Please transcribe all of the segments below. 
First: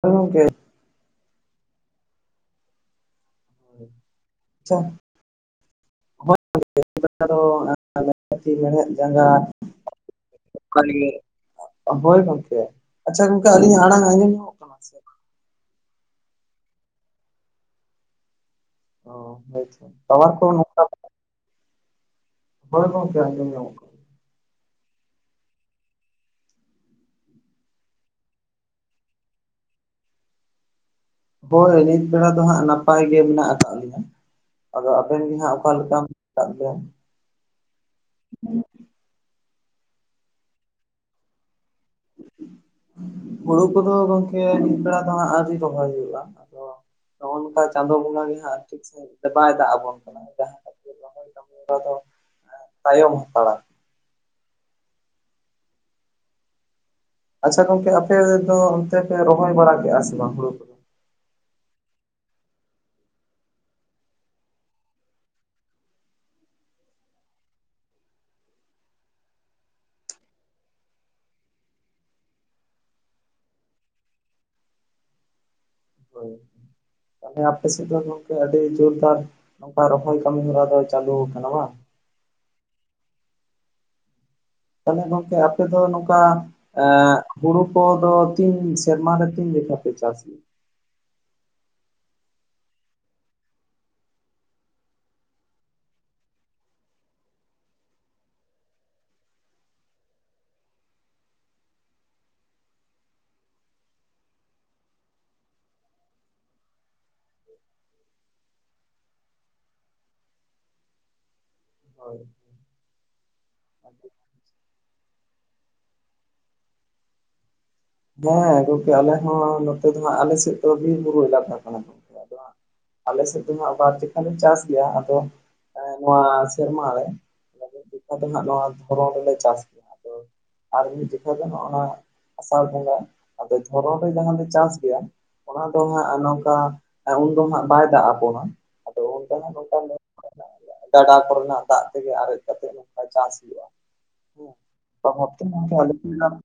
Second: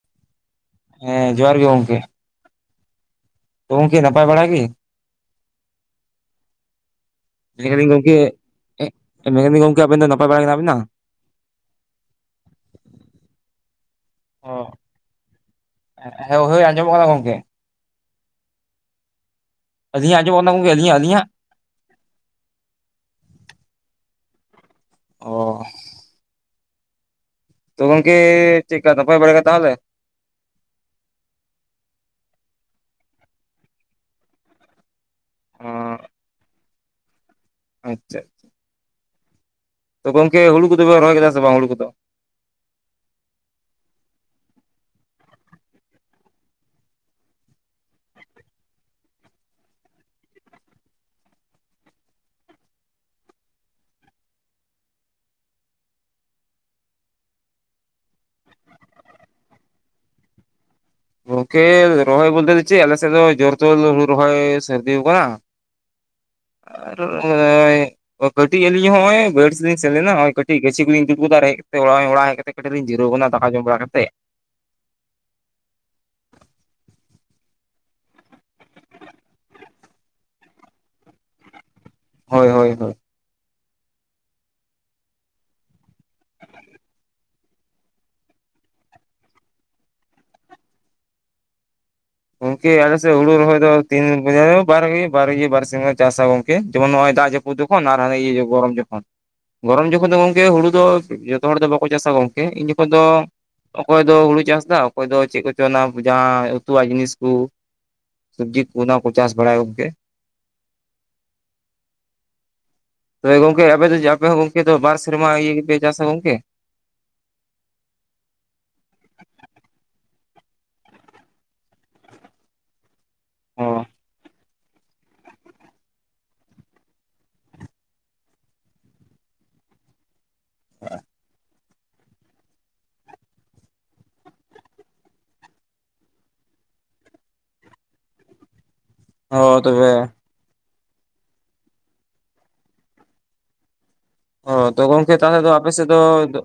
ᱦᱳᱭ ᱜᱚᱝᱠᱮ᱾ ᱦᱮᱸ, ᱡᱚᱦᱟᱨ ᱜᱮ ᱜᱚᱝᱠᱮ᱾ ᱛᱚ ᱜᱚᱝᱠᱮ ᱱᱟᱯᱟᱭ ᱵᱟᱲᱟ ᱜᱤ? ᱟᱪᱪᱷᱟ ᱢᱮᱱᱫᱟᱞᱤᱧ ᱜᱚᱝᱠᱮ [unintelligible] ᱢᱮᱲᱦᱮᱫ ᱡᱟᱸᱜᱟ ᱢᱮᱱᱫᱟᱹᱧ ᱜᱚᱝᱠᱮ ᱟᱵᱮᱱ ᱫᱚ ᱱᱟᱯᱟᱭ ᱵᱟᱲᱟ ᱜᱮ ᱦᱮᱱᱟᱜ ᱵᱮᱱᱟ [unintelligible] ᱦᱳᱭ ᱜᱚᱝᱠᱮ, ᱟᱪᱪᱷᱟ ᱜᱚᱝᱠᱮ ᱟᱹᱞᱤᱧᱟᱜ ᱟᱲᱟᱝ ᱟᱸᱡᱚᱢ ᱚ ᱧᱟᱢᱚᱜ ᱠᱟᱱᱟ ᱥᱮ? ᱦᱮᱸ ᱦᱳᱭ ᱟᱸᱡᱚᱢᱚᱜ ᱠᱟᱱᱟ ᱜᱚᱝᱠᱮ᱾ ᱚ ᱦᱳᱭ ᱾ ᱟᱹᱞᱤᱧᱟᱜ ᱟᱧᱡᱚᱢᱚᱜ ᱠᱟᱱᱟ ᱜᱚᱝᱠᱮ ᱟᱹᱞᱤᱧᱟᱜ ᱟᱹᱞᱤᱧᱟᱜ᱾ ᱦᱳᱭ ᱜᱚᱝᱠᱮ ᱟᱡᱚᱢ ᱧᱟᱢᱚᱜ ᱠᱟᱱᱟ᱾ ᱚᱻ᱾ ᱛᱚ ᱜᱚᱝᱠᱮ ᱪᱮᱜ ᱠᱟ ᱱᱟᱯᱟᱭ ᱵᱟᱲᱟ ᱜᱮ ᱛᱟᱦᱚᱞᱮ? ᱦᱳᱭ ᱱᱤᱛ ᱵᱮᱲᱟ ᱫᱚ ᱦᱟᱸᱜ ᱱᱟᱯᱟᱭ ᱜᱮ ᱢᱮᱱᱟᱜ ᱟᱠᱟᱜ ᱞᱤᱧᱟ᱾ ᱟᱫᱚ ᱟᱵᱮᱱ ᱜᱮ ᱦᱟᱸᱜ ᱚ ᱚᱠᱟ ᱞᱮᱠᱟ ᱢᱮᱛᱟᱜ ᱵᱮᱱ᱾ ᱟᱪᱪᱷᱟ᱾ ᱛᱚ ᱜᱚᱝᱠᱮ ᱦᱩᱲᱩ ᱠᱚᱫᱚ ᱵᱮᱱ ᱨᱚᱦᱚᱭ ᱠᱮᱫᱟ ᱥᱮ ᱵᱟᱝ ᱦᱩᱲᱩ ᱠᱚᱫᱚ᱾ ᱦᱩᱲᱩ ᱠᱚᱫᱚ ᱜᱚᱝᱠᱮ ᱚᱱᱠᱟ ᱫᱚ ᱦᱟᱸᱜ ᱟᱹᱣᱨᱤ ᱨᱚᱦᱚᱭ ᱦᱩᱭᱩᱜ-ᱟ, ᱟᱫᱚ ᱱᱚᱜ-ᱚ ᱱᱚᱝᱠᱟ ᱪᱟᱸᱫᱳ ᱵᱚᱸᱜᱟ ᱜᱮ ᱦᱟᱸᱜ ᱴᱷᱤᱠ ᱥᱟᱺᱦᱤᱡ ᱛᱮ ᱵᱟᱭ ᱫᱟᱜ ᱟᱵᱚᱱ ᱠᱟᱱᱟ ᱡᱟᱦᱟᱸᱱᱟᱜ ᱜᱮ᱾ ᱨᱚᱦᱚᱭ ᱫᱚ [unintelligible] ᱛᱟᱭᱚᱢ ᱦᱟᱛᱟᱲᱟ᱾ ᱟᱪᱪᱷᱟ ᱜᱚᱝᱠᱮ ᱟᱯᱮ ᱫᱚ ᱚᱱᱛᱮ ᱯᱮ ᱨᱚᱦᱚᱭ ᱵᱟᱲᱟ ᱠᱮᱜ-ᱟ ᱥᱮ ᱵᱟᱝ ᱦᱩᱲᱩ ᱠᱚ ᱫᱚ? ᱜᱚᱝᱠᱮ ᱨᱚᱦᱚᱭ ᱵᱚᱞᱛᱮ ᱫᱚ ᱪᱮᱫ ᱟᱞᱮ ᱥᱮᱫ ᱫᱚ ᱡᱳᱨ ᱛᱳᱞ ᱦᱩᱲᱩ ᱨᱚᱦᱚᱭ ᱥᱟᱨᱫᱤᱣ ᱟᱠᱟᱱᱟ᱾ ᱟᱨ ᱱᱚᱜ-ᱚᱭ ᱠᱟᱹᱴᱤᱡ ᱟᱹᱞᱤᱧ ᱦᱚᱸᱜ-ᱚᱭ ᱵᱟᱹᱭᱦᱟᱹᱲ ᱥᱮᱫᱞᱤᱧ ᱥᱮᱱ ᱞᱮᱱᱟ ᱠᱟᱹᱴᱤᱡ ᱜᱟᱪᱷᱤ ᱠᱚᱞᱤᱧ [unintelligible] ᱟᱨ ᱦᱮᱡ ᱠᱟᱛᱮ ᱚᱲᱟᱜ ᱚᱲᱟᱜ ᱦᱮᱡ ᱠᱟᱛᱮ ᱠᱟᱹᱴᱤᱡ ᱞᱤᱧ ᱡᱤᱨᱟᱹᱣ ᱠᱟᱱᱟ ᱫᱟᱠᱟ ᱡᱚᱢ ᱵᱟᱲᱟ ᱠᱟᱛᱮᱜ᱾ ᱦᱳᱭ᱾ ᱛᱟᱦᱚᱞᱮ ᱟᱯᱮ ᱥᱮᱫ ᱫᱚ ᱜᱚᱝᱠᱮ ᱟᱹᱰᱤ ᱡᱳᱨᱫᱟᱨ, ᱱᱚᱝᱠᱟ ᱨᱚᱦᱚᱭ ᱠᱟᱹᱢᱤ ᱦᱚᱨᱟ ᱫᱚ ᱪᱟᱞᱩ ᱟᱠᱟᱱᱟ ᱵᱟᱝ? ᱦᱳᱭ ᱦᱳᱭ ᱦᱳᱭ᱾ ᱛᱟᱦᱚᱞᱮ ᱜᱚᱝᱠᱮ ᱟᱯᱮ ᱫᱚ ᱱᱚᱝᱠᱟ ᱮᱸᱻ ᱦᱩᱲᱩ ᱠᱚᱫᱚ ᱛᱤᱱ ᱥᱮᱨᱢᱟ ᱨᱮ ᱛᱤᱱ ᱡᱮᱠᱟᱷᱟ ᱯᱮ ᱪᱟᱥ ᱜᱮᱭᱟ? ᱜᱚᱝᱠᱮ ᱟᱞᱮ ᱥᱮᱫ ᱦᱩᱲᱩ ᱨᱚᱦᱚᱭ ᱫᱚ ᱛᱤᱱ ᱡᱟᱭᱦᱳᱠ ᱵᱟᱨ ᱜᱮ ᱵᱟᱨ ᱜᱮ ᱵᱟᱨ ᱥᱮᱨᱢᱟ ᱪᱟᱥᱟ ᱜᱚᱝᱠᱮ ᱡᱮᱢᱚᱱ ᱱᱚᱜᱼᱚᱭ ᱫᱟᱜ ᱡᱚ ᱠᱚ ᱛᱚᱠᱷᱚᱱ ᱟᱨ ᱤᱭᱟᱹ ᱜᱚᱨᱚᱢ ᱡᱚᱠᱷᱚᱱ᱾ ᱜᱚᱨᱚᱢ ᱡᱚᱠᱷᱚᱱ ᱫᱚ ᱜᱚᱝᱠᱮ ᱦᱩᱲᱩ ᱫᱚ ᱡᱚᱛᱚ ᱦᱚᱲ ᱫᱚ ᱵᱟᱠᱚ ᱪᱟᱥᱟ ᱜᱚᱝᱠᱮ ᱤᱱ ᱡᱚᱠᱷᱚᱱ ᱫᱚ ᱚᱠᱚᱭ ᱫᱚ ᱦᱩᱲᱩ ᱪᱟᱥ ᱮᱫᱟ, ᱚᱠᱚᱭ ᱫᱚ ᱪᱮᱫ ᱠᱚᱪᱚ ᱚᱱᱟ ᱡᱟᱦᱟᱸ ᱛᱩᱣᱟᱜ ᱡᱤᱱᱤᱥ ᱠᱚ, ᱥᱚᱵᱽᱡᱤ ᱠᱚ ᱚᱱᱟ ᱠᱚ ᱪᱟᱥ ᱵᱟᱲᱟᱭ ᱜᱚᱝᱠᱮ᱾ ᱦᱳᱭ᱾ ᱛᱚᱵᱮ ᱜᱚᱝᱠᱮ ᱟᱯᱮ ᱫᱚ ᱪᱮᱜ ᱟᱯᱮ ᱦᱚᱸ ᱜᱚᱝᱠᱮ ᱛᱚ ᱵᱟᱨ ᱥᱮᱨᱢᱟ ᱤᱭᱟᱹ ᱜᱮᱯᱮ ᱪᱟᱥᱟ ᱜᱚᱝᱠᱮ? ᱦᱮᱸ ᱜᱚᱝᱠᱮ ᱟᱞᱮ ᱦᱚᱸ ᱱᱚᱛᱮ ᱫᱚ ᱦᱟᱸᱜ ᱟᱞᱮ ᱥᱮᱫ ᱫᱚ ᱵᱤᱨ ᱵᱩᱨᱩ ᱮᱞᱟᱠᱟ ᱠᱟᱱᱟ [inaudible] ᱟᱞᱮ ᱥᱮᱫ ᱫᱚ ᱚ ᱦᱟᱸᱜ ᱵᱟᱨ ᱡᱮᱠᱷᱟ ᱞᱮ ᱪᱟᱥ ᱜᱮᱭᱟ ᱟᱫᱚ ᱮᱸ ᱱᱚᱣᱟ ᱥᱮᱨᱢᱟ ᱨᱮ [inaudible] ᱱᱚᱣᱟ ᱫᱷᱚᱨᱚᱱ ᱨᱮᱞᱮ ᱪᱟᱥ ᱜᱮᱭᱟ ᱟᱫᱚ ᱟᱨ ᱢᱤᱫ ᱡᱚᱠᱷᱟᱡ ᱫᱚ ᱱᱚᱜ-ᱚ ᱱᱚᱣᱟ ᱟᱥᱟᱲ ᱵᱚᱸᱜᱟ, ᱟᱫᱚ ᱫᱷᱚᱨᱚᱱ ᱨᱮ ᱡᱟᱦᱟᱸᱞᱮ ᱪᱟᱥ ᱜᱮᱭᱟ ᱚᱱᱟ ᱫᱚ ᱦᱟᱸᱜ ᱱᱚᱝᱠᱟ, ᱮᱸᱻ ᱩᱱ ᱫᱚ ᱱᱟᱦᱟᱜ ᱵᱟᱭ ᱫᱟᱜ ᱟᱵᱚᱱᱟ, ᱟᱫᱚ [inaudible] [inaudible] ᱚ ᱛᱚᱵᱮ ᱜᱟᱰᱟ ᱠᱚ ᱨᱮᱱᱟᱜ ᱫᱟᱜ ᱛᱮᱜᱮ ᱟᱨᱮᱡ ᱠᱟᱛᱮᱜ ᱱᱚᱝᱠᱟ ᱪᱟᱥ ᱦᱩᱭᱩᱜᱼᱟ᱾ ᱚ ᱛᱚ ᱜᱚᱝᱠᱮ ᱛᱟᱦᱚᱞᱮ ᱫᱚ ᱟᱯᱮ ᱥᱮᱫ ᱫᱚ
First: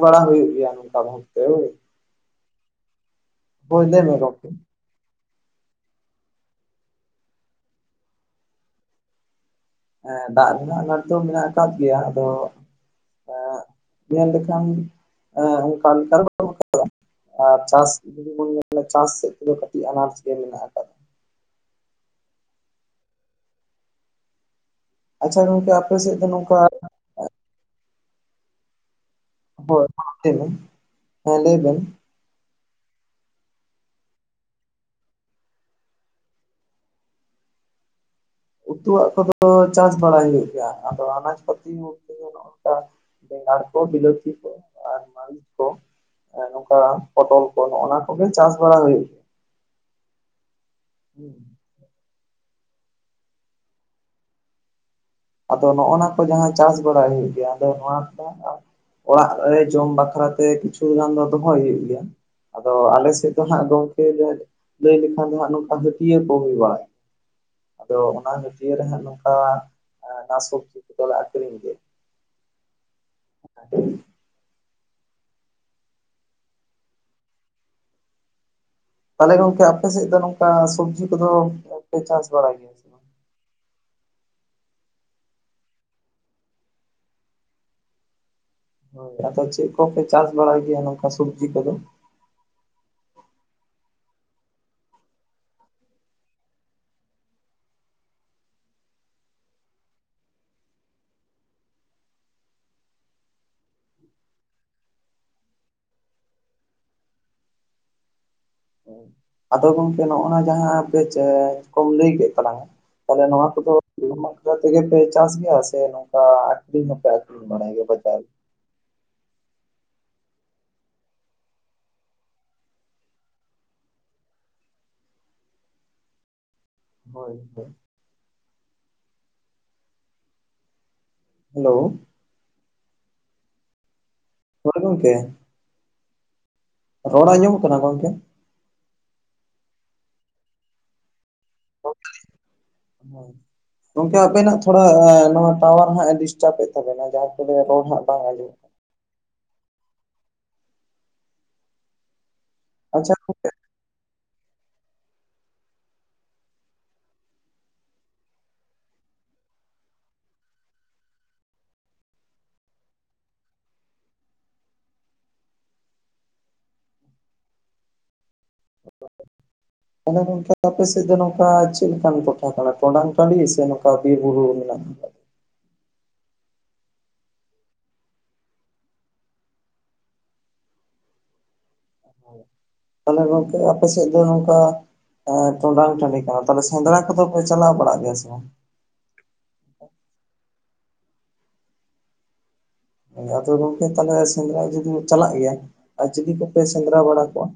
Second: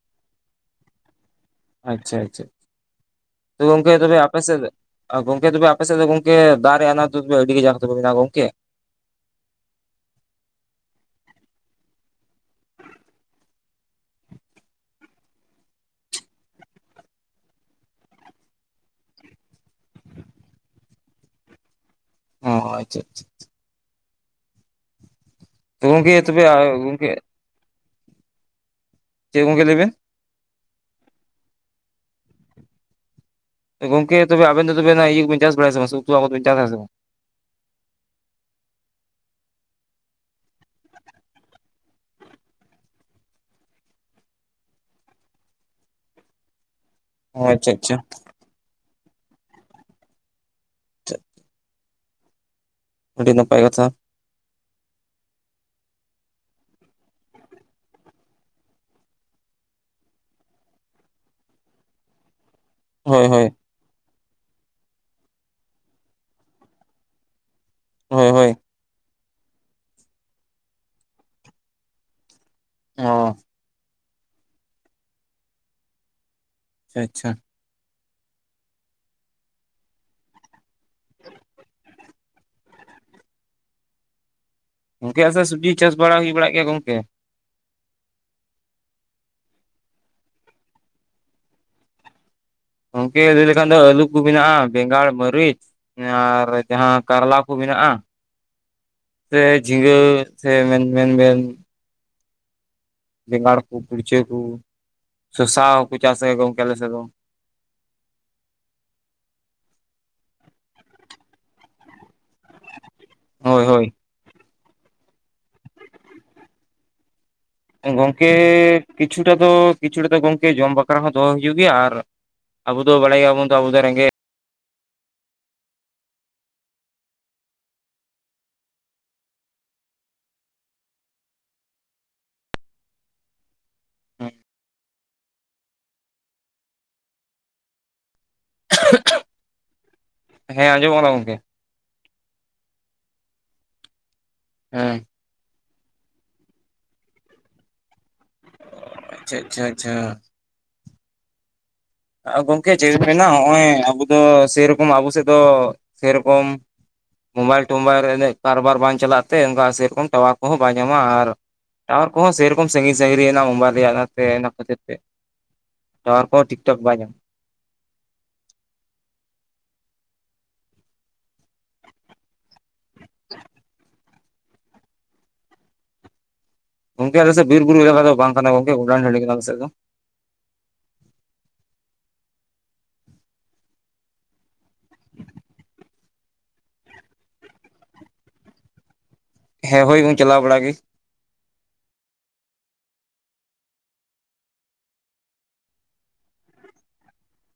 [inaudible] ᱵᱟᱲᱟ ᱦᱩᱭᱩᱜ ᱜᱮᱭᱟ ᱱᱚᱝᱠᱟ [inaudible] ᱟᱪᱪᱷᱟ ᱟᱪᱪᱷᱟ, ᱛᱚᱵᱮ ᱦᱳᱭ ᱜᱚᱝᱠᱮ ᱞᱟᱹᱭ ᱛᱟᱦᱚᱞᱮ ᱢᱮ ᱟᱯᱮ ᱥᱮᱫ ᱟᱨ ᱜᱚᱝᱠᱮ ᱛᱚᱵᱮ ᱟᱯᱮ ᱥᱮᱫ ᱫᱚ ᱜᱚᱝᱠᱮ ᱫᱟᱜ ᱨᱮᱭᱟᱜ ᱟᱱᱟᱴ ᱫᱚ ᱛᱚᱵᱮ ᱟᱹᱰᱤ [unintelligible] ᱜᱚᱝᱠᱮ᱾ ᱦᱮᱸ ᱫᱟᱜ ᱨᱮᱱᱟᱜ ᱟᱱᱟᱴ ᱫᱚ ᱢᱮᱱᱟᱜ ᱟᱠᱟᱫ ᱜᱮᱭᱟ ᱟᱫᱚ ᱮᱸ, ᱧᱮᱞ ᱞᱮᱠᱷᱟᱱ, ᱚᱱᱠᱟ ᱞᱮᱠᱟ [inaudible] ᱟᱨ ᱪᱟᱥ ᱡᱩᱫᱤ ᱵᱚᱱ ᱧᱮᱞᱟ ᱪᱟᱥ ᱥᱮᱫ ᱛᱮᱫᱚ ᱠᱟᱹᱴᱤᱡ ᱟᱱᱟᱡ ᱜᱮ ᱢᱮᱱᱟᱜ ᱟᱠᱟᱫᱟ᱾ ᱚ ᱟᱪᱪᱷᱟ ᱟᱪᱪᱷᱟ ᱟᱪᱪᱷᱟ᱾ ᱟᱪᱪᱷᱟ ᱜᱚᱝᱠᱮ ᱛᱚ ᱟᱯᱮ ᱥᱮᱫ ᱫᱚ ᱛᱚᱵᱮ ᱱᱚᱝᱠᱟ ᱜᱚᱝᱠᱮ ᱪᱮᱫ ᱜᱚᱝᱠᱮ ᱞᱟᱹᱭ ᱵᱮᱱ [inaudible] ᱦᱮᱸ ᱞᱟᱹᱭ ᱵᱮᱱ᱾ ᱮ ᱜᱚᱝᱠᱮ ᱛᱚᱵᱮ ᱟᱵᱮᱱ ᱫᱚ ᱛᱚᱵᱮ ᱱᱚᱣᱟ ᱤᱭᱟᱹ ᱠᱚ ᱵᱮᱱ ᱪᱟᱥ ᱵᱟᱲᱟᱭ ᱥᱮ ᱵᱟᱝ, [unintelligible] ᱪᱟᱥ ᱥᱮ ᱵᱟᱝ? ᱩᱛᱩᱣᱟᱜ ᱠᱚᱫᱚ ᱪᱟᱥ ᱵᱟᱲᱟᱭ ᱦᱩᱭᱩᱜ ᱜᱮᱭᱟ ᱟᱫᱚ ᱟᱱᱟᱡ ᱯᱟᱹᱛᱤ ᱠᱚ ᱱᱚᱜ-ᱚ ᱱᱚᱝᱠᱟ ᱵᱮᱸᱜᱟᱲ ᱠᱚ, ᱵᱤᱞᱟᱹᱛᱤ ᱠᱚ, ᱟᱨ ᱢᱟᱨᱤᱪ ᱠᱚ [unintelligible] ᱱᱚᱝᱠᱟ ᱚ ᱯᱚᱴᱚᱞ ᱠᱚ ᱟᱪᱪᱷᱟ ᱦᱚᱸᱜ ᱟᱪᱪᱷᱟ ᱚᱱᱟ ᱠᱚᱜᱮ ᱪᱟᱥ ᱵᱟᱲᱟ ᱦᱩᱭ ᱜᱮᱭᱟ, ᱦᱩᱸ᱾ ᱟᱰᱤ ᱱᱟᱯᱟᱭ ᱠᱟᱛᱷᱟ᱾ ᱟᱫᱚ ᱱᱚᱜᱼᱚ ᱱᱟ ᱠᱚ ᱡᱟᱦᱟᱸ ᱪᱟᱥ ᱵᱟᱲᱟᱭ ᱦᱩᱭᱩᱜ ᱜᱮᱭᱟ ᱟᱫᱚ ᱱᱚᱣᱟ ᱠᱚ [inaudible] ᱚᱲᱟᱜ ᱨᱮ ᱡᱚᱢ ᱵᱟᱠᱷᱨᱟ ᱛᱮ ᱠᱤᱪᱷᱩ ᱜᱟᱱ ᱫᱚ ᱫᱚᱦᱚᱭ ᱦᱩᱭᱩᱜ ᱜᱮᱭᱟ, ᱟᱫᱚ ᱟᱞᱮ ᱦᱳᱭ ᱥᱮᱫ ᱫᱚ ᱦᱳᱭ ᱦᱟᱸᱜ ᱜᱚᱝ ᱠᱮ [unintelligible] ᱞᱟᱹᱭ ᱞᱮᱠᱷᱟᱱ ᱫᱚ ᱦᱟᱸᱜ ᱱᱚᱝᱠᱟ ᱦᱟᱹᱴᱤᱭᱟᱹ ᱠᱚ ᱦᱩᱭ ᱵᱟᱲᱟᱭ, ᱟᱫᱚ ᱦᱳᱭ ᱚᱱᱟ ᱦᱳᱭ ᱦᱟᱹᱴᱤᱭᱟᱹ ᱨᱮ ᱦᱟᱸᱜ ᱱᱚᱝᱠᱟ ᱟᱱᱟᱡ ᱥᱚᱵᱡᱤ ᱠᱚᱫᱚᱞᱮ ᱟᱠᱨᱤᱧ ᱜᱮ, [inaudible] ᱚ ᱟᱪᱪᱷᱟ ᱟᱪᱪᱷᱟ᱾ ᱛᱟᱦᱚᱞᱮ ᱜᱚᱝᱠᱮ ᱟᱯᱮ ᱥᱮᱫ ᱫᱚ ᱱᱚᱝᱠᱟ ᱥᱚᱵᱡᱤ ᱠᱚᱫᱚ ᱯᱮ ᱪᱟᱥ ᱵᱟᱲᱟᱭ ᱜᱮᱭᱟ? ᱥᱮ ᱵᱟᱝ ᱜᱚᱢᱠᱮ ᱟᱞᱮ ᱥᱮ ᱥᱚᱵᱽᱡᱤ ᱪᱟᱥ ᱵᱟᱲᱟ ᱦᱩᱭ ᱵᱟᱲᱟᱜ ᱜᱮᱭᱟ ᱜᱚᱢᱠᱮ᱾ ᱦᱳᱭ ᱟᱫᱚ ᱪᱮᱫ ᱠᱚᱯᱮ ᱪᱟᱥ ᱵᱟᱲᱟᱭ ᱜᱮᱭᱟ ᱱᱚᱝᱠᱟ ᱥᱚᱵᱽᱡᱤ ᱠᱚᱫᱚ? ᱜᱚᱢᱠᱮ ᱞᱟᱹᱭ ᱞᱮᱠᱷᱟᱱ ᱫᱚ ᱟᱹᱞᱩ ᱠᱚ ᱢᱮᱱᱟᱜᱼᱟ ᱵᱮᱸᱜᱟᱲ, ᱢᱟᱹᱨᱤᱪ ᱾ ᱟᱨ ᱡᱟᱦᱟᱸ ᱠᱟᱨᱞᱟ ᱠᱚ ᱢᱮᱱᱟᱜᱼᱟ ᱾ ᱥᱮ ᱡᱷᱤᱸᱜᱟᱹ ᱥᱮ ᱢᱮᱱᱢᱮᱱ ᱵᱮᱱ, ᱵᱮᱸᱜᱟᱲ ᱠᱚ ᱠᱩᱲᱪᱟᱹ ᱠᱚ ᱥᱚᱥᱟ ᱠᱚ ᱪᱟᱥᱟ ᱜᱚᱢᱠᱮ ᱟᱞᱮ ᱥᱮᱫ ᱫᱚ᱾ ᱟᱫᱚ ᱜᱚᱝᱠᱮ ᱱᱚᱜᱼ ᱱᱚᱣᱟ ᱡᱟᱦᱟᱸ ᱯᱮ ᱠᱚᱢ ᱞᱟᱹᱭ ᱠᱮᱫ ᱛᱟᱞᱟᱝᱟ ᱛᱟᱦᱚᱞᱮ ᱱᱚᱣᱟ ᱠᱚ ᱦᱳᱭ ᱫᱚ? ᱦᱳᱭ ᱛᱮ ᱜᱮ ᱯᱮ ᱪᱟᱥ ᱜᱮᱭᱟ ᱥᱮ ᱱᱚᱝᱠᱟ ᱟᱠᱷᱨᱤᱧ ᱦᱚᱸ ᱯᱮ ᱟᱠᱷᱨᱤᱧ ᱵᱟᱲᱟᱭ ᱜᱮᱭᱟ ᱵᱟᱡᱟᱨ ᱜᱚᱢᱠᱮ ᱠᱤᱪᱷᱩᱴᱟ ᱫᱚ ᱠᱤᱪᱷᱩᱴᱟ ᱫᱚ ᱜᱚᱢᱠᱮ ᱡᱚᱢ ᱵᱟᱠᱷᱨᱟ ᱦᱚᱸ ᱫᱚ ᱦᱚ ᱦᱩᱭᱩᱜ ᱜᱮᱭᱟ ᱟᱨ ᱟᱵᱚ ᱫᱚ ᱵᱟᱲᱟᱭ ᱜᱮᱭᱟ ᱵᱚᱱ ᱛᱚ ᱟᱵᱚ ᱫᱚ ᱨᱮᱜᱮᱡ ᱦᱳᱭ ᱦᱳᱭ, ᱦᱮᱞᱳ, [inaudible] ᱜᱚᱢᱠᱮ ᱨᱚᱲ ᱟᱡᱸᱢᱚᱜ ᱠᱟᱱᱟ ᱜᱚᱢᱠᱮ? ᱦᱮᱸ ᱟᱸᱡᱚᱢᱚᱜ ᱠᱟᱱᱟ ᱜᱚᱢᱠᱮ ᱾ ᱜᱚᱢᱠᱮ ᱟᱯᱮᱱᱟᱜ ᱛᱷᱚᱲᱟ ᱦᱮᱸ ᱱᱚᱣᱟ, ᱴᱟᱣᱟᱨ ᱦᱟᱸᱜ ᱮ ᱰᱤᱥᱴᱟᱵ ᱮᱫ ᱛᱟᱵᱮᱱᱟ ᱡᱟᱦᱟᱸ ᱛᱮ ᱫᱚ ᱨᱚᱲ ᱦᱟᱸᱜ ᱵᱟᱝ ᱟᱡᱚᱢ ᱟᱪᱪᱷᱟ ᱟᱪᱪᱷᱟ ᱟᱪᱪᱷᱟ, ᱜᱚᱢᱠᱮ ᱪᱮᱫ ᱠᱟᱱᱟ ᱟᱪᱪᱷᱟ ᱢᱮᱱᱟᱜᱼᱟ ᱜᱚᱝᱠᱮ ᱱᱚᱜᱼᱚᱭ ᱟᱵᱚ ᱫᱚ ᱥᱮᱨᱚᱠᱚᱢ ᱟᱵᱚ ᱥᱮᱫ ᱫᱚ ᱥᱮᱨᱚᱠᱚᱢ, ᱢᱳᱵᱟᱭᱤᱞ ᱴᱳᱵᱟᱭᱤᱞ ᱨᱮ ᱩᱱᱟᱹᱜ ᱠᱟᱨᱵᱟᱨ ᱵᱟᱝ ᱪᱟᱞᱟᱜ ᱛᱮ ᱚᱱᱠᱟ ᱥᱮᱨᱚᱠᱚᱢ ᱴᱟᱣᱟᱨ ᱠᱚᱦᱚᱸ ᱵᱟᱭ ᱧᱟᱢᱟ ᱟᱨ ᱴᱟᱣᱟᱨ ᱠᱚ ᱦᱚᱸ ᱥᱮᱨᱚᱠᱚᱢ ᱥᱟᱺᱜᱤᱧ ᱥᱟᱺᱜᱤᱧ ᱚᱱᱟ ᱢᱳᱵᱟᱭᱤᱞ ᱨᱮᱭᱟᱜ ᱯᱮ ᱚᱱᱟ ᱠᱷᱟᱹᱛᱤᱨ ᱛᱮ ᱴᱟᱣᱟᱨ ᱠᱚ ᱦᱚᱸ ᱴᱷᱤᱠ ᱴᱷᱚᱠ ᱵᱟᱭ ᱧᱟᱢᱟ ᱛᱟᱦᱚᱞᱮ ᱜᱚᱢᱠᱮ ᱟᱯᱮ ᱥᱮᱫ ᱫᱚ ᱱᱚᱝᱠᱟ ᱪᱮᱫ ᱞᱮᱠᱟᱱ ᱴᱚᱴᱷᱟ ᱠᱟᱱᱟ ᱴᱚᱰᱟᱝ ᱴᱟᱺᱰᱤ ᱥᱮ ᱱᱚᱝᱠᱟ? ᱵᱤᱨ ᱵᱩᱨᱩ ᱨᱮ ᱢᱮᱱᱟᱜ ᱯᱮᱭᱟ ᱜᱚᱢᱠᱮ ᱟᱞᱮ ᱥᱮᱫ ᱵᱤᱨ ᱵᱩᱨᱩ ᱮᱞᱟᱠᱟ ᱫᱚ ᱵᱟᱝ ᱠᱟᱱᱟ ᱜᱚᱢᱠᱮ ᱜᱚᱰᱟᱱ ᱴᱟᱺᱰᱤ ᱠᱟᱱᱟ ᱟᱞᱮ ᱥᱮᱫ ᱫᱚ᱾ ᱛᱟᱦᱚᱞᱮ ᱜᱚᱢᱠᱮ ᱟᱯᱮ ᱥᱮᱫ ᱫᱚ ᱱᱚᱝᱠᱟ ᱴᱚᱸᱰᱟᱝ ᱴᱟᱺᱰᱤ ᱠᱟᱱᱟ ᱛᱚ ᱛᱟᱦᱞᱮ ᱥᱮᱸᱫᱽᱨᱟ ᱠᱚ ᱫᱚ ᱯᱮ ᱪᱟᱞᱟᱣ ᱵᱟᱲᱟᱜ ᱜᱮᱭᱟ ᱥᱮ ᱵᱟᱝ? ᱦᱮᱸ ᱦᱳᱭ ᱵᱚᱱ ᱪᱟᱞᱟᱣ ᱵᱟᱲᱟᱜ ᱜᱮ ᱾ ᱟᱫᱚ ᱜᱚᱢᱠᱮ ᱛᱟᱦᱚᱞᱮ ᱥᱮᱸᱫᱽᱨᱟ ᱡᱩᱫᱤᱢ ᱪᱟᱞᱟᱜ ᱜᱮᱭᱟ ᱟᱨ ᱪᱤᱞᱤ ᱠᱚᱯᱮ ᱥᱮᱸᱫᱽᱨᱟ ᱵᱟᱲᱟ ᱠᱚᱣᱟ?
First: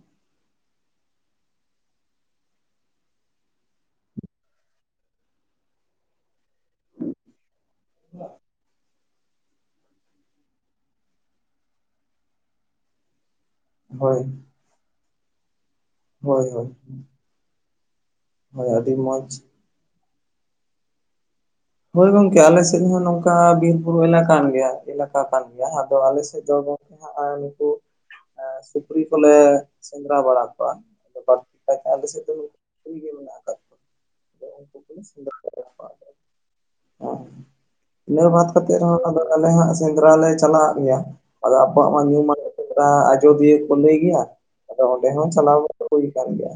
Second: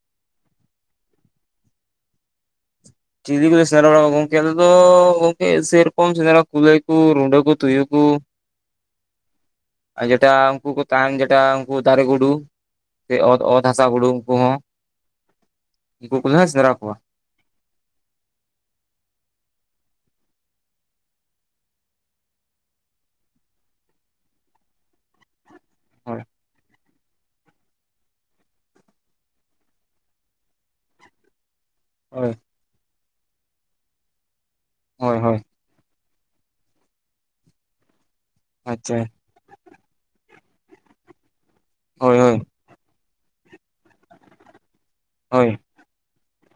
ᱪᱮᱫᱤ ᱞᱮ ᱥᱮᱸᱫᱽᱨᱟ ᱵᱟᱲᱟ ᱜᱚᱢᱠᱮ ᱟᱞᱮ ᱫᱚ ᱜᱚᱢᱠᱮ ᱥᱮᱨᱚᱠᱚᱢ ᱥᱮᱸᱫᱽᱨᱟ ᱠᱩᱞᱟᱹᱭ ᱠᱚ ᱨᱩᱰᱟᱹ ᱠᱚ ᱛᱩᱭᱩ ᱠᱚ ᱟᱨ ᱡᱮᱴᱟ ᱩᱱᱠᱩ ᱠᱚ ᱛᱟᱦᱮᱱ ᱡᱮᱴᱟ ᱩᱱᱠᱩ ᱫᱟᱨᱮ ᱜᱩᱰᱩ ᱥᱮ ᱚᱛ ᱚᱛ, ᱫᱷᱟᱥᱟ ᱵᱩᱰᱩ ᱦᱳᱭ ᱩᱱᱠᱩ ᱦᱚᱸ ᱩᱱᱠᱩ ᱠᱚᱞᱮ ᱦᱚ ᱦᱳᱭ ᱦᱳᱭ ᱥᱮᱸᱫᱽᱨᱟ ᱠᱚᱣᱟ ᱦᱳᱭ, ᱟᱹᱰᱤ ᱢᱚᱸᱡᱽ ᱦᱳᱭ ᱜᱚᱢᱠᱮ ᱟᱞᱮ ᱥᱮᱫ ᱦᱚᱸ ᱱᱚᱝᱠᱟ ᱵᱤᱨ ᱵᱩᱨᱩ ᱮᱞᱟ ᱠᱟᱱ ᱜᱮᱭᱟ ᱮᱞᱟᱠᱟ ᱠᱟᱱ ᱜᱮᱭᱟ ᱟᱫᱚ ᱟᱞᱮ ᱦᱳᱭ ᱥᱮᱫ ᱫᱚ ᱦᱚᱜ-ᱚᱭ ᱱᱩᱠᱩ ᱥᱩᱠᱨᱤ ᱠᱚᱞᱮ ᱥᱮᱸᱫᱽᱨᱟ ᱵᱟᱲᱟ ᱠᱚᱣᱟ ᱞᱟᱨᱟᱮ ᱰᱤ ᱥᱮᱫ ᱦᱳᱭ ᱥᱩᱠᱨᱤ ᱜᱮ ᱢᱮᱱᱟᱜ ᱟᱠᱟᱫ ᱠᱚᱣᱟ ᱟᱫᱚ ᱩᱱᱠᱩ ᱠᱚ ᱞᱮ ᱦᱳᱭ ᱥᱮᱫᱽᱨᱟ ᱦᱳᱭ ᱵᱟᱲᱟ ᱠᱚᱣᱟ ᱤᱱᱟᱹ ᱵᱟᱫᱽ ᱠᱟᱛᱮᱫ ᱟᱪᱪᱷᱟ ᱦᱚᱸ ᱟᱫᱚ ᱟᱞᱮ ᱦᱟᱸᱜ ᱥᱮᱸᱫᱽᱨᱟ ᱞᱮ ᱪᱟᱞᱟᱜ ᱜᱮᱭᱟ ᱾ ᱟᱫᱚ ᱟᱵᱚᱣᱟᱜ ᱦᱳᱭ ᱦᱳᱭ [inaudible] ᱟᱡᱚᱫᱤᱭᱟᱹ ᱠᱚ ᱞᱟᱹᱭ ᱜᱮᱭᱟ ᱟᱫᱚ ᱚᱸᱰᱮ ᱦᱚᱸ ᱦᱳᱭ ᱪᱟᱞᱟᱣ ᱦᱳᱭ, ᱠᱟᱱ ᱜᱮᱭᱟ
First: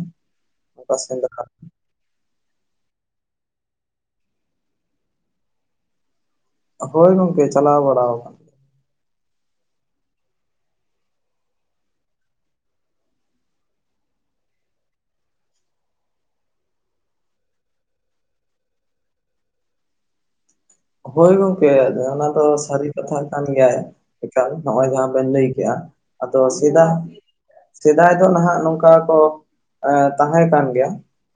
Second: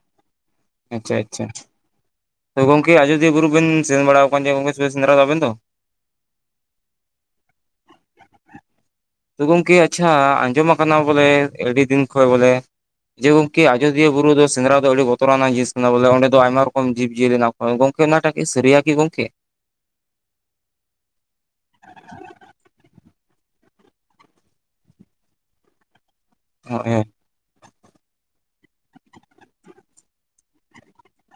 ᱚᱱᱠᱟ ᱟᱪᱪᱷᱟ ᱥᱮᱸᱫᱽᱨᱟ ᱟᱪᱪᱷᱟ ᱛᱚ ᱜᱚᱢᱠᱮ ᱟᱡᱚᱫᱤᱭᱟᱹ ᱵᱩᱨᱩ ᱵᱮᱱ ᱥᱮᱱ ᱵᱟᱲᱟ ᱟᱠᱟᱱ ᱜᱮᱭᱟ ᱜᱚᱢᱠᱮ ᱥᱮ ᱥᱮᱸᱫᱽᱨᱟ ᱛᱟᱵᱮᱱ ᱫᱚ? ᱦᱳᱭ ᱜᱚᱢᱠᱮ ᱪᱟᱞᱟᱣ ᱵᱟᱲᱟᱣ ᱟᱠᱟᱱᱟᱹᱧ ᱾ ᱛᱚ ᱜᱚᱢᱠᱮ ᱟᱪᱪᱷᱟ ᱟᱸᱡᱚᱢᱟ ᱠᱟᱱᱟ ᱵᱚᱞᱮ ᱟᱹᱰᱤ ᱫᱤᱱ ᱠᱷᱚᱡ ᱵᱚᱞᱮ ᱡᱮ ᱜᱚᱢᱠᱤ ᱟᱡᱚᱫᱤᱭᱟᱹ ᱵᱩᱨᱩ ᱫᱚ ᱥᱮᱸᱫᱽᱨᱟ ᱫᱚ ᱟᱹᱰᱤ ᱵᱚᱛᱚᱨᱟᱱᱟᱜ ᱡᱤᱱᱤᱥ ᱠᱟᱱᱟ ᱵᱚᱞᱮ ᱚᱸᱰᱮ ᱫᱚ ᱟᱭᱢᱟ ᱨᱚᱠᱚᱢ ᱡᱤᱵᱽ ᱡᱤᱭᱟᱹᱞᱤ ᱦᱮᱱᱟ ᱠᱚ ᱦᱳᱭ ᱜᱚᱢᱠᱮ [inaudible] ᱜᱚᱢᱠᱮ? ᱦᱳᱭ ᱜᱚᱢᱠᱮ ᱚᱱᱟ ᱫᱚ ᱥᱟᱹᱨᱤ ᱠᱟᱛᱷᱟ ᱠᱟᱱ ᱜᱮᱭᱟ ᱾ ᱮᱠᱟᱞ ᱱᱚᱜᱼᱚᱭ ᱡᱟᱦᱟᱸ ᱵᱮᱱ ᱞᱟᱹᱭ ᱠᱮᱜᱼᱟ ᱟᱫᱚ ᱥᱮᱫᱟᱭ ᱦᱳᱭ ᱥᱮᱫᱟᱭ ᱫᱚ ᱱᱟᱦᱟᱜ ᱱᱚᱝᱠᱟ ᱠᱚ ᱮᱸ ᱛᱟᱦᱮᱸ ᱠᱟᱱ ᱜᱮᱭᱟ᱾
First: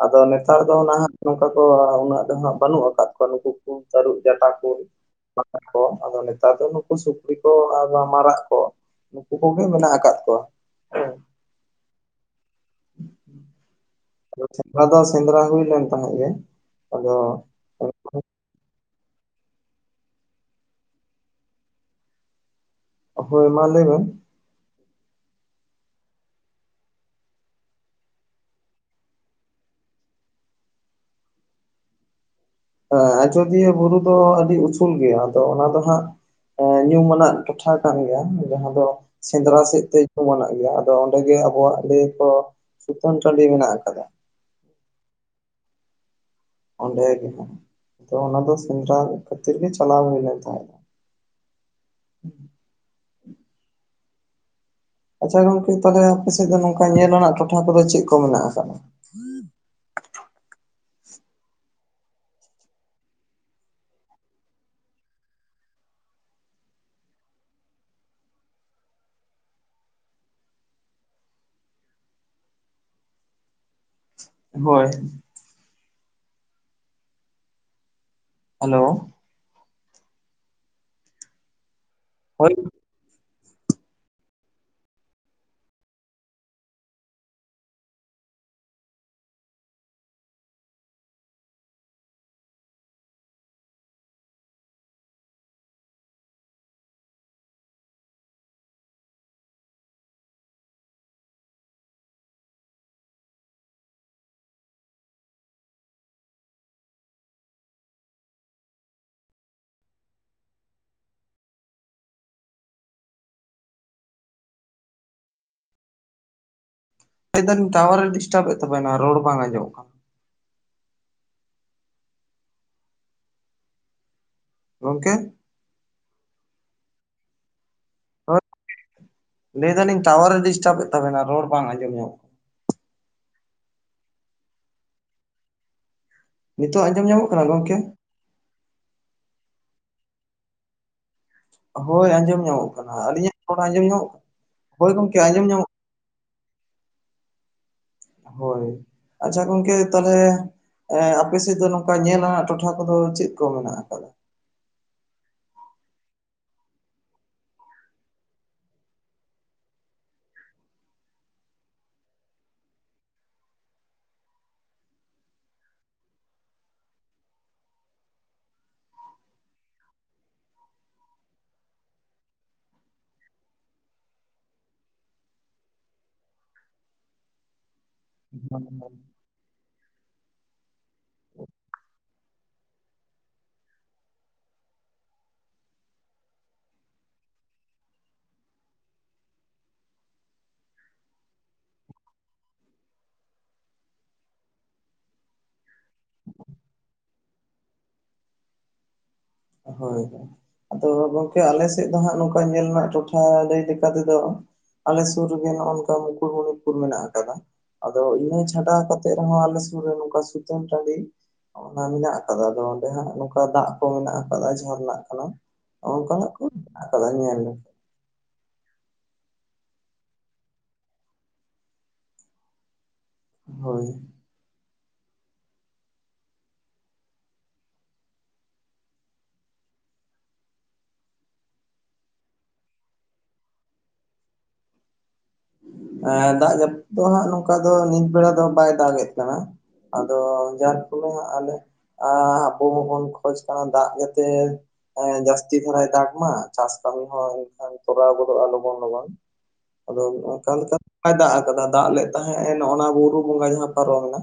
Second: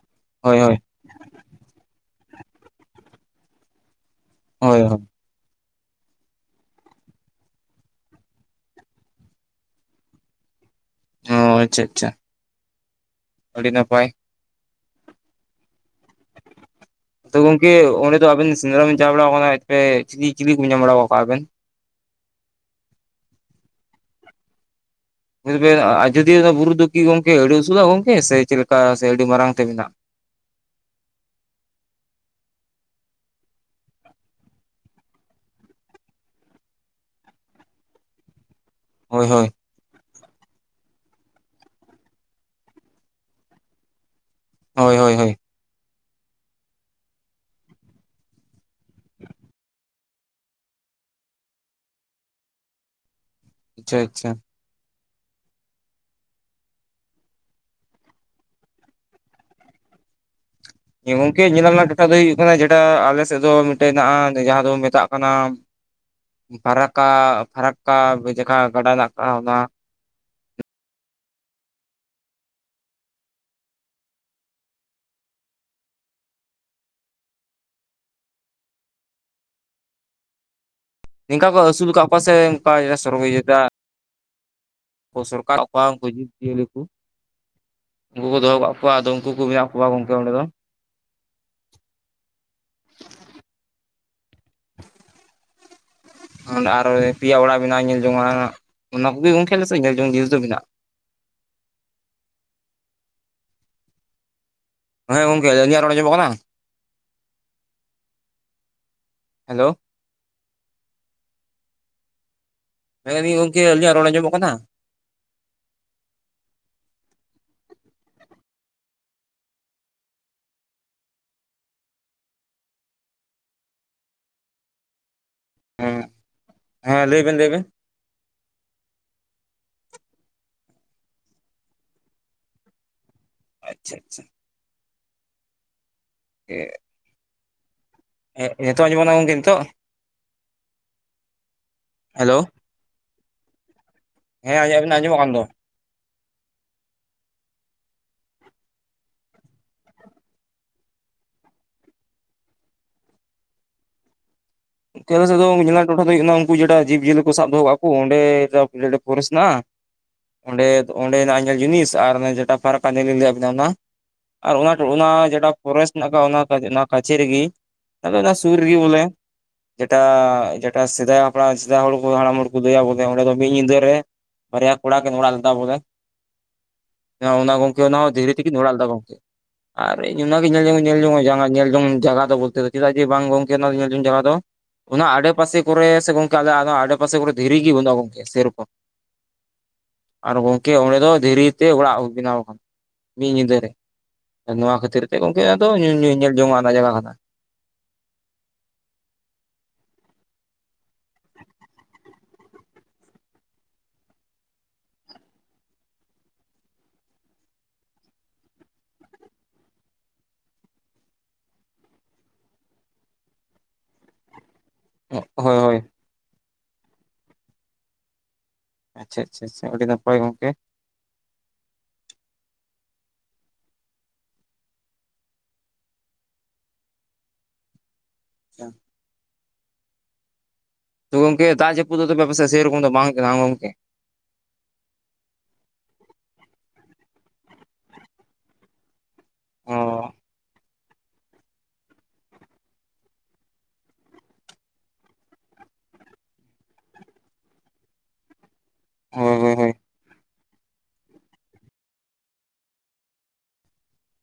ᱟᱫᱚ ᱦᱳᱭ ᱱᱮᱛᱟᱨ ᱦᱳᱭ ᱫᱚ ᱱᱟᱦᱟᱜ ᱱᱚᱝᱠᱟ ᱠᱚ ᱩᱱᱟᱹᱜ ᱫᱚ ᱦᱟᱸᱜ ᱵᱟᱹᱱᱩᱜ ᱟᱠᱟᱫ ᱠᱚᱣᱟ ᱱᱩᱠᱩ - ᱠᱩᱞ, ᱛᱟᱨᱩᱵ ᱴᱟ ᱠᱚ ᱦᱳᱭ [unintelligible] ᱠᱚ ᱟᱫᱚ ᱱᱮᱛᱟᱨ ᱫᱚ ᱱᱩᱠᱩ ᱥᱩᱠᱨᱤ ᱠᱚ ᱟᱨ ᱢᱟᱨᱟᱜ ᱠᱚ ᱱᱩᱠᱩ ᱠᱚ ᱜᱮ ᱢᱮᱱᱟᱜ ᱟᱠᱟᱫ ᱠᱚᱣᱟ᱾ ᱦᱮᱸ ᱚ ᱟᱪᱪᱷᱟ ᱟᱪᱪᱷᱟ᱾ ᱟᱹᱰᱤ ᱱᱟᱯᱟᱭ᱾ ᱟᱫᱚ ᱥᱮᱸᱫᱽᱨᱟ ᱫᱚ ᱥᱮᱸᱫᱽᱨᱟ ᱦᱩᱭ ᱞᱮᱱ ᱛᱟᱦᱮᱸᱫ ᱜᱮ, ᱟᱫᱚ ᱜᱮ ᱚᱸᱰᱮ ᱫᱚ ᱟᱵᱤᱱ ᱥᱮᱸᱫᱽᱨᱟ ᱵᱤᱱ ᱪᱟᱣ ᱵᱟᱲᱟᱣ ᱠᱟᱱᱟ ᱮᱛᱮ ᱪᱤᱞᱤ ᱪᱤᱞᱤ ᱠᱚᱵᱤᱱ ᱧᱟᱢ ᱵᱟᱲᱟᱣ ᱟᱠᱟᱜᱼᱠᱚᱣᱟ ᱟᱵᱮᱱ? ᱦᱳᱭ ᱢᱟ ᱞᱟᱹᱭ ᱢᱮ᱾ ᱧᱮᱞᱵᱮᱱ ᱟᱡᱚᱫᱤᱭᱟᱹ ᱫᱚ ᱵᱩᱨᱩ ᱫᱚᱠᱤ ᱜᱚᱢᱠᱮ ᱟᱹᱰᱤ ᱩᱥᱩᱞᱟ ᱜᱚᱢᱠᱮ ᱥᱮ ᱪᱮᱫ ᱞᱮᱠᱟ ᱥᱮ ᱟᱹᱰᱤ ᱢᱟᱨᱟᱝ ᱛᱮ ᱢᱮᱱᱟᱜ? ᱦᱮᱸ ᱟᱡᱚᱫᱤᱭᱟᱹ ᱵᱩᱨᱩ ᱫᱚ ᱟᱹᱰᱤ ᱩᱥᱩᱞ ᱜᱮᱭᱟ ᱟᱫᱚ ᱚᱱᱟ ᱫᱚ ᱦᱟᱸᱜ ᱦᱮᱸ ᱧᱩᱢᱟᱱᱟᱜ ᱴᱚᱴᱷᱟ ᱠᱟᱱ ᱜᱮᱭᱟ, ᱡᱟᱦᱟᱸ ᱫᱚ ᱦᱳᱭ ᱦᱳᱭ ᱥᱮᱸᱫᱽᱨᱟ ᱥᱮᱫᱛᱮ ᱢᱮᱱᱟᱜ ᱜᱮᱭᱟ ᱟᱫᱚ ᱚᱸᱰᱮ ᱜᱮ ᱟᱵᱚᱣᱟᱜ ᱞᱮᱭᱟᱠᱚ ᱥᱩᱛᱟᱹᱱ ᱴᱟᱺᱰᱤ ᱢᱮᱱᱟᱜ ᱟᱠᱟᱫᱟ᱾ ᱦᱳᱭ ᱦᱳᱭ ᱦᱳᱭ᱾ ᱚᱸᱰᱮ ᱜᱮ ᱦᱮᱱᱟᱜ-ᱟ, ᱟᱫᱚ ᱚᱱᱟ ᱫᱚ ᱥᱮᱸᱫᱽᱨᱟ ᱠᱷᱟᱹᱛᱤᱨ ᱜᱮ ᱪᱟᱞᱟᱣ ᱦᱩᱭ ᱞᱮᱱ ᱛᱟᱦᱮᱜ-ᱟ᱾ ᱟᱪᱪᱷᱟ ᱟᱪᱪᱷᱟ᱾ ᱟᱪᱪᱷᱟ ᱜᱚᱢᱠᱮ ᱛᱟᱦᱟᱞᱮ ᱟᱯᱮᱥᱮᱫ ᱫᱚ ᱱᱚᱝᱠᱟ ᱧᱮᱞ ᱨᱮᱱᱟᱜ ᱴᱚᱴᱷᱟ ᱠᱚᱫᱚ ᱪᱮᱫ ᱠᱚ ᱢᱮᱱᱟᱜ ᱟᱠᱟᱫᱟ? [inaudible] ᱦᱮᱸ ᱜᱚᱢᱠᱮ ᱧᱮᱞ ᱨᱮᱱᱟᱜ ᱴᱚᱴᱷᱟ ᱫᱚ ᱦᱳᱭᱳᱜ ᱠᱟᱱᱟ ᱡᱮᱴᱟ ᱟᱞᱮᱥᱮᱫ ᱫᱚ ᱢᱤᱫᱴᱮᱡ ᱦᱮᱱᱟᱜ ᱡᱟᱦᱟᱸ ᱫᱚ ᱢᱮᱛᱟᱜ ᱠᱟᱱᱟᱢ [inaudible] ᱯᱷᱟᱨᱟᱠᱟ ᱯᱷᱟᱨᱟᱠᱟ ᱡᱟᱦᱟᱸ ᱜᱟᱰᱟ ᱫᱟᱜ ᱠᱟᱱᱟ ᱚᱱᱟ᱾ ᱦᱳᱭ᱾ ᱦᱮᱞᱳ ᱱᱤᱝᱠᱟ ᱠᱚ ᱟᱹᱥᱩᱞ ᱟᱠᱟᱫ ᱠᱚᱣᱟ ᱥᱮ ᱦᱳᱭ ᱚᱱᱠᱟ ᱥᱚᱨᱵᱚ ᱡᱟᱫᱟ ᱚᱥᱚᱨᱠᱟᱨ ᱚᱠᱟ ᱠᱷᱚᱱ ᱠᱚ ᱦᱤᱡᱩᱜ ᱜᱮᱭᱟ ᱡᱤᱵᱽᱡᱤᱭᱟᱹᱞᱤ ᱠᱚ? ᱩᱱᱠᱩ ᱠᱚ ᱫᱚᱦᱚ ᱟᱠᱟᱫ ᱠᱚᱣᱟ ᱟᱫᱚ ᱩᱱᱠᱩ ᱠᱚ ᱢᱮᱱᱟᱜ ᱠᱚᱣᱟ ᱜᱚᱢᱠᱮ ᱚᱸᱰᱮ ᱫᱚ᱾ ᱚᱸᱰᱮ ᱟᱨᱚ ᱯᱮᱭᱟ ᱚᱲᱟᱜ ᱢᱮᱱᱟᱜᱼᱟ ᱧᱮᱞ ᱡᱚᱝᱟᱜ ᱚᱱᱟ ᱠᱚᱜᱮ ᱜᱚᱢᱠᱮ ᱟᱞᱮᱥᱮᱫ ᱧᱮᱞ ᱡᱚᱝ ᱡᱤᱱᱤᱥ ᱫᱚ ᱢᱮᱱᱟᱜᱼᱟ᱾ ᱢᱟᱱᱮ ᱜᱚᱢᱠᱮ ᱤᱧᱟᱜ ᱨᱚᱲ ᱟᱡᱚᱢᱚᱜ ᱠᱟᱱᱟ ᱦᱮᱞᱳ ᱞᱮᱭᱮᱜᱟᱞᱤᱧ ᱜᱚᱢᱠᱮ ᱟᱹᱞᱤᱧᱟᱜ ᱨᱚᱲ ᱟᱸᱡᱚᱢᱚᱜ ᱠᱟᱱᱟ? ᱞᱮᱭᱫᱟᱞᱤᱧ ᱴᱟᱣᱟᱨᱮ ᱰᱤᱥᱴᱟᱨᱵᱮᱫ ᱛᱟᱱᱤᱱᱟ ᱨᱚᱲ ᱵᱟᱝ ᱟᱡᱚᱢᱚᱜ ᱠᱟᱱᱟ᱾ ᱜᱚᱢᱠᱮ ᱦᱮᱸ ᱦᱮᱸ ᱞᱟᱹᱭᱵᱮᱱ ᱞᱟᱹᱭᱵᱤᱱ᱾ [unintelligible] ᱞᱟᱹᱭ ᱫᱟᱞᱤᱧ ᱴᱟᱣᱟᱨᱮ ᱰᱤᱥᱴᱟᱵᱮᱫ ᱛᱟᱵᱮᱱᱟ ᱨᱚᱲ ᱵᱟᱝ ᱟᱸᱡᱚᱢ ᱧᱟᱢᱚᱜ ᱠᱟᱱᱟ ᱟᱪᱪᱷᱟ ᱟᱪᱪᱷᱟ᱾ ᱱᱤᱛᱚᱜ ᱟᱸᱡᱚᱢ ᱧᱟᱢᱚᱜ ᱠᱟᱱᱟ ᱜᱚᱝᱠᱮ? ᱦᱮᱸᱜ ᱱᱤᱛᱚᱜ ᱟᱸᱡᱚᱢᱜᱟᱱᱚᱜ-ᱟ ᱜᱚᱝᱠᱮ ᱱᱤᱛᱚᱜ? ᱦᱳᱭ ᱦᱮᱞᱳ ᱟᱸᱡᱚᱢ ᱧᱟᱢᱚᱜ ᱠᱟᱱᱟ, ᱟᱹᱞᱤᱧᱟᱜ ᱛᱷᱚᱲᱟ ᱟᱸᱡᱚᱢ ᱧᱟᱢᱚᱜ ᱠᱟᱱᱟ? ᱦᱮᱸ ᱦᱳᱭ ᱟᱵᱤᱱᱟᱝ ᱜᱚᱢᱠᱮ ᱟᱡᱚᱢᱚᱜ ᱠᱟᱱ ᱫᱚ᱾ ᱟᱸᱡᱚᱢ ᱧᱟᱢᱚᱜ ᱦᱳᱭ ᱟᱪᱪᱷᱟ ᱜᱚᱝᱠᱮ ᱛᱟᱦᱚᱞᱮ ᱟᱯᱮ ᱥᱮᱫ ᱫᱚ ᱱᱚᱝᱠᱟ ᱧᱮᱞ ᱟᱱᱟᱜ ᱴᱚᱴᱷᱟ ᱠᱚᱫᱚ ᱪᱮᱫ ᱠᱚ ᱢᱮᱱᱟᱜ ᱟᱠᱟᱫᱟ? ᱠᱮᱣᱨᱟ ᱥᱟᱫᱚᱢ ᱧᱮᱞᱨᱮᱱᱟᱜ ᱴᱚᱴᱷᱟ ᱫᱚ ᱦᱩᱭᱩᱜ ᱠᱟᱱᱟ ᱩᱱᱠᱩ ᱡᱮᱴᱟ ᱡᱤᱵᱽ ᱡᱤᱭᱟᱹᱞᱤ ᱠᱚ ᱥᱟᱵ ᱫᱚᱦᱚ ᱠᱟᱜ ᱠᱚ ᱚᱸᱰᱮ [unintelligible] ᱯᱷᱚᱨᱮᱥᱴ ᱦᱮᱱᱟᱜ-ᱟ ᱚᱸᱰᱮ ᱚᱸᱰᱮᱱᱟᱜ ᱧᱮᱞ ᱡᱤᱱᱤᱥ ᱟᱨ ᱡᱮᱴᱟ ᱯᱷᱟᱨᱟᱠᱟ ᱧᱮᱞᱤᱧ ᱞᱟᱹᱭᱟᱵᱤᱱᱟ ᱚᱱᱟ᱾ ᱟᱨ ᱚᱱᱟ ᱚᱱᱟ ᱡᱮᱴᱟ ᱯᱷᱚᱨᱮᱥᱴ ᱢᱮᱱᱟᱜᱱᱟᱜ ᱟᱠᱟᱜ-ᱟ ᱚᱱᱟ ᱚᱱᱟ ᱠᱟᱪᱷᱮ ᱨᱮᱜᱮ᱾ ᱢᱤᱫᱴᱟᱝ ᱢᱮᱱᱟᱜ-ᱟ ᱥᱩᱨ ᱨᱮᱜᱮ ᱵᱚᱞᱮ᱾ ᱡᱮᱴᱟ ᱡᱮᱴᱟ ᱥᱮᱫᱟᱭ ᱦᱟᱯᱲᱟᱢ ᱥᱮᱫᱟᱭ ᱦᱚᱲ ᱠᱚ ᱦᱟᱲᱟᱢ ᱦᱚᱲ ᱠᱚᱫᱚ ᱞᱟᱹᱭᱟ ᱵᱚᱞᱮ ᱚᱸᱰᱮ ᱫᱚ ᱢᱤᱫ ᱧᱤᱫᱟᱹ ᱨᱮ ᱵᱟᱨᱭᱟ ᱠᱩᱲᱟ ᱠᱤᱱ ᱚᱲᱟᱜ ᱞᱮᱫᱟ ᱵᱚᱞᱮ ᱚᱱᱟ ᱦᱚᱸ ᱜᱚᱢᱠᱮ ᱫᱷᱤᱨᱤ ᱛᱮᱠᱤᱱ ᱚᱲᱟᱜ ᱞᱮᱫᱟ ᱜᱚᱢᱠᱮ᱾ [inaudible] ᱟᱨ ᱤᱧ ᱚᱱᱟᱜᱮ ᱧᱮᱞ ᱡᱚᱝ ᱧᱮᱞ ᱡᱚᱝᱚᱜ ᱡᱟᱜᱟ ᱧᱮᱞ ᱡᱚᱝ ᱡᱟᱜᱟ ᱫᱚ ᱵᱚᱞᱛᱮ ᱫᱚ ᱪᱮᱫᱟᱜ ᱡᱮ ᱵᱟᱝ ᱜᱚᱝᱠᱮ ᱚᱱᱟ ᱧᱮᱞ ᱡᱚᱝ ᱡᱟᱜᱟ ᱫᱚ ᱚᱱᱟ ᱟᱲᱮᱯᱟᱥᱮ ᱠᱚᱨᱮ ᱥᱮ ᱜᱚᱝᱠᱮ ᱟᱞᱮ ᱚᱱᱟ ᱟᱲᱮᱯᱟᱥᱮ ᱠᱚᱨᱮ ᱫᱷᱤᱨᱤ ᱜᱮ ᱵᱟᱹᱱᱩᱜᱼᱟ ᱜᱚᱝᱠᱮ ᱥᱮᱨᱚᱠᱚᱢ᱾ ᱟᱨ ᱜᱚᱢᱠᱮ ᱚᱸᱰᱮ ᱫᱚ ᱫᱷᱤᱨᱤᱛᱮ ᱚᱲᱟᱜ ᱵᱮᱱᱟᱣ ᱠᱟᱱᱟ ᱢᱤᱫ ᱧᱤᱫᱟᱹ ᱨᱮ᱾ ᱱᱚᱣᱟ ᱠᱷᱟᱹᱛᱤᱨ ᱛᱮ ᱜᱚᱝᱠᱮ ᱟᱫᱚ ᱧᱩ ᱧᱮᱞ ᱡᱚᱝᱚᱜᱼᱟ ᱚᱱᱟ ᱡᱟᱜᱟ ᱠᱟᱱᱟ᱾ ᱦᱳᱭ ᱦᱳᱭ᱾ ᱟᱫᱚ ᱜᱚᱝᱠᱮ ᱟᱞᱮ ᱥᱮᱫ ᱫᱚ ᱦᱟᱸᱜ ᱱᱚᱝᱠᱟ ᱧᱮᱞ ᱨᱮᱱᱟᱜ ᱴᱚᱴᱷᱟ ᱞᱟᱹᱭ ᱞᱮᱠᱟ ᱛᱮᱫᱚ ᱟᱞᱮ ᱥᱩᱨ ᱨᱮᱜᱮ ᱱᱚᱸᱜ ᱱᱚᱝᱠᱟ ᱢᱩᱠᱩᱴᱢᱩᱱᱤᱯᱩᱨ ᱢᱮᱱᱟᱜ ᱠᱟᱫᱟ, ᱟᱫᱚ ᱤᱱᱟᱹ ᱪᱷᱟᱰᱟᱣ ᱠᱟᱛᱮᱜ ᱨᱮᱦᱚᱸ ᱟᱞᱮ ᱥᱩᱨ ᱨᱮ ᱱᱚᱝᱠᱟ ᱥᱩᱛᱟᱹᱱ ᱴᱟᱺᱰᱤ ᱚᱱᱟ ᱢᱮᱱᱟᱜ ᱠᱟᱫᱟ ᱟᱫᱚ ᱚᱸᱰᱮ ᱦᱟᱸᱜ ᱱᱚᱝᱠᱟ ᱫᱟᱜ ᱠᱚ ᱢᱮᱱᱟᱜᱼᱟ᱾ ᱠᱟᱫᱟ ᱡᱷᱟᱨᱱᱟᱜ ᱠᱟᱱᱟ ᱦᱳᱭ ᱦᱳᱭ ᱚᱱᱠᱟᱱᱟᱜ ᱠᱚ ᱢᱮᱱᱟᱜ ᱠᱟᱫᱟ ᱧᱮᱞᱤᱧ᱾ ᱟᱪᱪᱷᱟ ᱟᱪᱪᱷᱟ ᱟᱹᱰᱤ ᱱᱟᱯᱟᱭ ᱜᱚᱝᱠᱮ᱾ ᱦᱳᱭ᱾ ᱟᱪᱪᱷᱟ᱾ ᱛᱳ ᱜᱚᱢᱠᱮ ᱫᱟᱜ ᱡᱟᱹᱯᱩ ᱫᱚ ᱟᱯᱮᱥᱮᱜ ᱥᱮᱨᱚᱠᱚᱢ ᱫᱚ ᱵᱟᱝ ᱦᱩᱭᱩᱜ ᱠᱟᱱᱟ ᱜᱚᱢᱠᱮ? ᱮᱸ ᱫᱟᱜ ᱡᱟᱹᱯᱩᱫ ᱫᱚ ᱦᱟᱸᱜ ᱱᱚᱝᱠᱟ ᱫᱚ ᱱᱤᱛ ᱵᱮᱲᱟ ᱫᱚ ᱵᱟᱭ ᱫᱟᱜ ᱮᱫ ᱠᱟᱱᱟ ᱚ ᱟᱫᱚ ᱡᱟᱨ ᱯᱷᱚᱞᱮ ᱦᱟᱸᱜ ᱟᱞᱮ ᱟᱨ ᱟᱵᱚ ᱦᱚᱸ ᱵᱚᱱ ᱠᱷᱚᱡ ᱠᱟᱱᱟ ᱫᱟᱜ ᱠᱟᱛᱮ ᱦᱮᱸ, ᱡᱟᱹᱥᱛᱤ ᱫᱷᱟᱨᱟᱭ ᱫᱟᱜ ᱢᱟ, ᱪᱟᱥ ᱠᱟᱹᱢᱤ ᱦᱚᱸ ᱮᱱᱠᱷᱟᱱ ᱛᱚᱨᱟᱣ ᱜᱚᱫᱚᱜᱼᱟ ᱞᱚ ᱞᱚᱜᱚᱱ ᱞᱚᱜᱚᱱ, ᱦᱳᱭ ᱦᱳᱭ ᱦᱳᱭ ᱟᱫᱚ ᱚᱱᱠᱟ ᱞᱮᱠᱟ ᱫᱚ ᱵᱟᱭ ᱫᱟᱜ ᱠᱟᱫᱟ, ᱫᱟᱜ ᱞᱮᱫ ᱛᱟᱦᱮᱸᱜ ᱱᱚᱸᱜᱼ ᱱᱚᱣᱟ ᱵᱩᱨᱩ ᱵᱚᱸᱜᱟ ᱡᱟᱦᱟᱸ ᱯᱟᱨᱚᱢᱮᱱᱟ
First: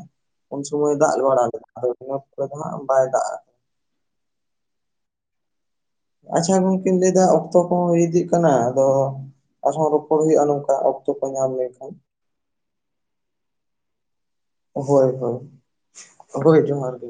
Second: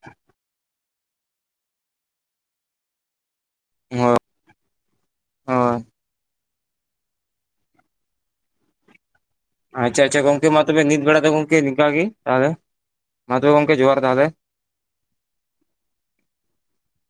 ᱩᱱ ᱥᱩᱚᱢᱚᱭ ᱫᱟᱜ ᱵᱟᱲᱟ ᱞᱮᱫᱟ, ᱟᱫᱚ ᱤᱱᱟᱹ ᱯᱚᱨᱮ ᱫᱚ ᱦᱟᱸᱜ ᱵᱟᱭ ᱫᱟᱜ [inaudible] [inaudible] ᱟᱠᱟᱫᱟ᱾ ᱟᱪᱪᱷᱟ ᱜᱚᱝᱠᱮᱧ ᱞᱟᱹᱭᱫᱟ ᱚᱠᱛᱚ ᱠᱚᱦᱚᱸ ᱦᱩᱭ ᱤᱫᱤᱜ ᱠᱟᱱᱟ, ᱟᱫᱚ ᱟᱨᱦᱚᱸ ᱟᱪᱪᱷᱟ ᱨᱚᱯᱚᱲ ᱟᱪᱪᱷᱟ ᱦᱩᱭᱩᱜᱼᱟ ᱜᱚᱝᱠᱮ ᱢᱟ ᱱᱚᱝᱠᱟ ᱛᱚᱵᱮ ᱱᱤᱛ ᱚᱠᱛᱚ ᱵᱮᱲᱟ ᱠᱚ ᱫᱚ ᱧᱟᱢ ᱜᱚᱝᱠᱮ ᱱᱤᱝᱠᱟ ᱞᱮᱱᱠᱷᱟᱱ ᱜᱮ ᱛᱟᱦᱟᱞᱮ, ᱢᱟ ᱛᱚᱵᱮ ᱜᱚᱝᱠᱮ ᱡᱚᱦᱟᱨ ᱛᱟᱦᱟᱞᱮ᱾ ᱦᱳᱭ ᱦᱳᱭ ᱦᱳᱭ ᱡᱚᱦᱟᱨ ᱜᱮ᱾